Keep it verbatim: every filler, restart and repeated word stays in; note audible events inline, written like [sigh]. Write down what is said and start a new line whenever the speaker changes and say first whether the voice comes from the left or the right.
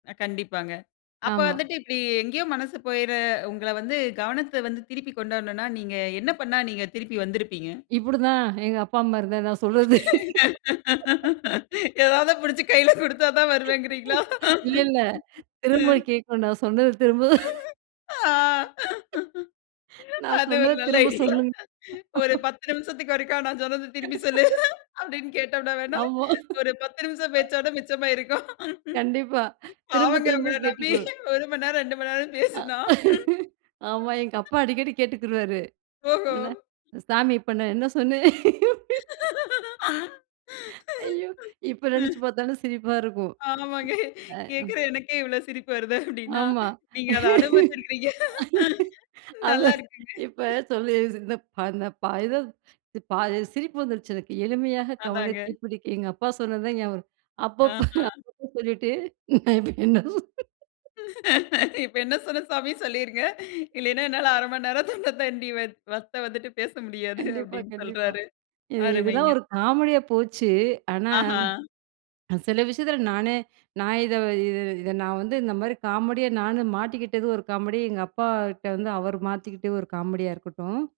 left: அ கண்டிப்பாங்க அப்ப
right: ஆமா.
left: வந்துட்டு இப்பிடி எங்கேயோ மனசு போயிற உங்கள வந்து கவனத்த வந்து திருப்பி கொண்டு வரணுன்னா, நீங்க என்ன பண்ணா நீங்க திருப்பி வந்திருப்பீங்க?
right: இப்புடு தான் எங்க அப்பா, அம்மா இருந்தா நான் சொல்லுறது [laughs]
left: [laughs] எதாவது பிடிச்சு கையில குடுத்தா தான் வருவேங்கிறீங்களா?
right: [laughs] இல்ல, இல்ல
left: [laughs]
right: திரும்ப
left: ம்.
right: கேட்கணும் நான் சொன்னது திரும்ப
left: அ [laughs] ஆ [laughs]
right: [laughs] நான்
left: அது ஒரு
right: சொன்னத
left: நல்ல
right: திரும்ப
left: ஐடியா
right: சொல்லுங்க
left: ஒரு
right: [laughs]
left: பத்து நிமிஷத்துக்கு ஒருக்கா நான் சொன்னத திரும்பி சொல்லு! அப்பிடின்னு கேட்டம்ன்னா
right: [laughs]
left: வேணா,
right: [unintelligible] ஆமா
left: ஒரு பத்து நிமிஷம்
right: [laughs]
left: பேச்சோட மிச்சமாயிருக்கும்
right: கண்டிப்பா திரும்ப,
left: பாவங்க
right: திரும்ப
left: உங்கள நம்பி
right: கேட்டுக்கொ
left: ஒரு மணி நேரம் ரெண்டு மணி நேரம்
right: அ
left: பேசுனா
right: [laughs] ஆமா, எங்க
left: [laughs]
right: அப்பா அடிக்கடி கேட்டுக்கிருவாரு,
left: ஓஹோ!
right: என்ன சாமி இப்ப நான் என்ன சொன்னேன்? [laughs]
left: [laughs]
right: ஐயோ! இப்ப நினைச்சு
left: ம்.
right: பார்த்தாலும் சிரிப்பா இருக்கும்
left: ஆமாங்க
right: அ
left: கேட்குற எனக்கே இவ்ள சிரிப்பு வருது அப்பிடின்னா,
right: ஆமா
left: நீங்க அத அனுபவச்சுருக்கீங்க
right: [laughs]
left: [laughs] நல்லா
right: அதான்
left: இருக்குங்க
right: இப்ப சொல்லி [unintelligible] ப ஏதோ பா [unintelligible] சிரிப்பு வந்துருச்சு எனக்கு எளிமையாக
left: அதாங்க.
right: கவனத்தைப் பிடிக்க எங்க அப்பா சொன்னது தான் ஞாபகம் இருக்கு. அப்பப்ப
left: ஆஹா!
right: அப்பப்போ [unintelligible] சொல்லிட்டு நான் இப்ப என்ன [laughs] [unintelligible]
left: [laughs] இப்ப என்ன சொன்னேன் சாமி சொல்லிருங்க. இல்லயின்னா என்னால அரை மணி நேரம் [unintelligible] தொண்ட தண்ணீ வத் வத்த வந்துட்டு பேச முடியாது
right: கண்டிப்பா,
left: அப்பிடின்னு
right: கண்டிப்பா.
left: சொல்றாரு.
right: இ இதெல்லாம்
left: அருமைங்க
right: ஒரு காமெடியா போச்சு. ஆனா
left: ஆஹா!
right: அ சில விஷயத்துல நானே நான் இத இது இத நான் வந்து இந்தமாரி காமெடி நான் மாட்டிக்கிட்டது ஒரு காமெடி. எங்க அப்பா கிட்ட வந்து அவரு மாத்திக்கிட்டு ஒரு காமெடியா இருக்கட்டும்.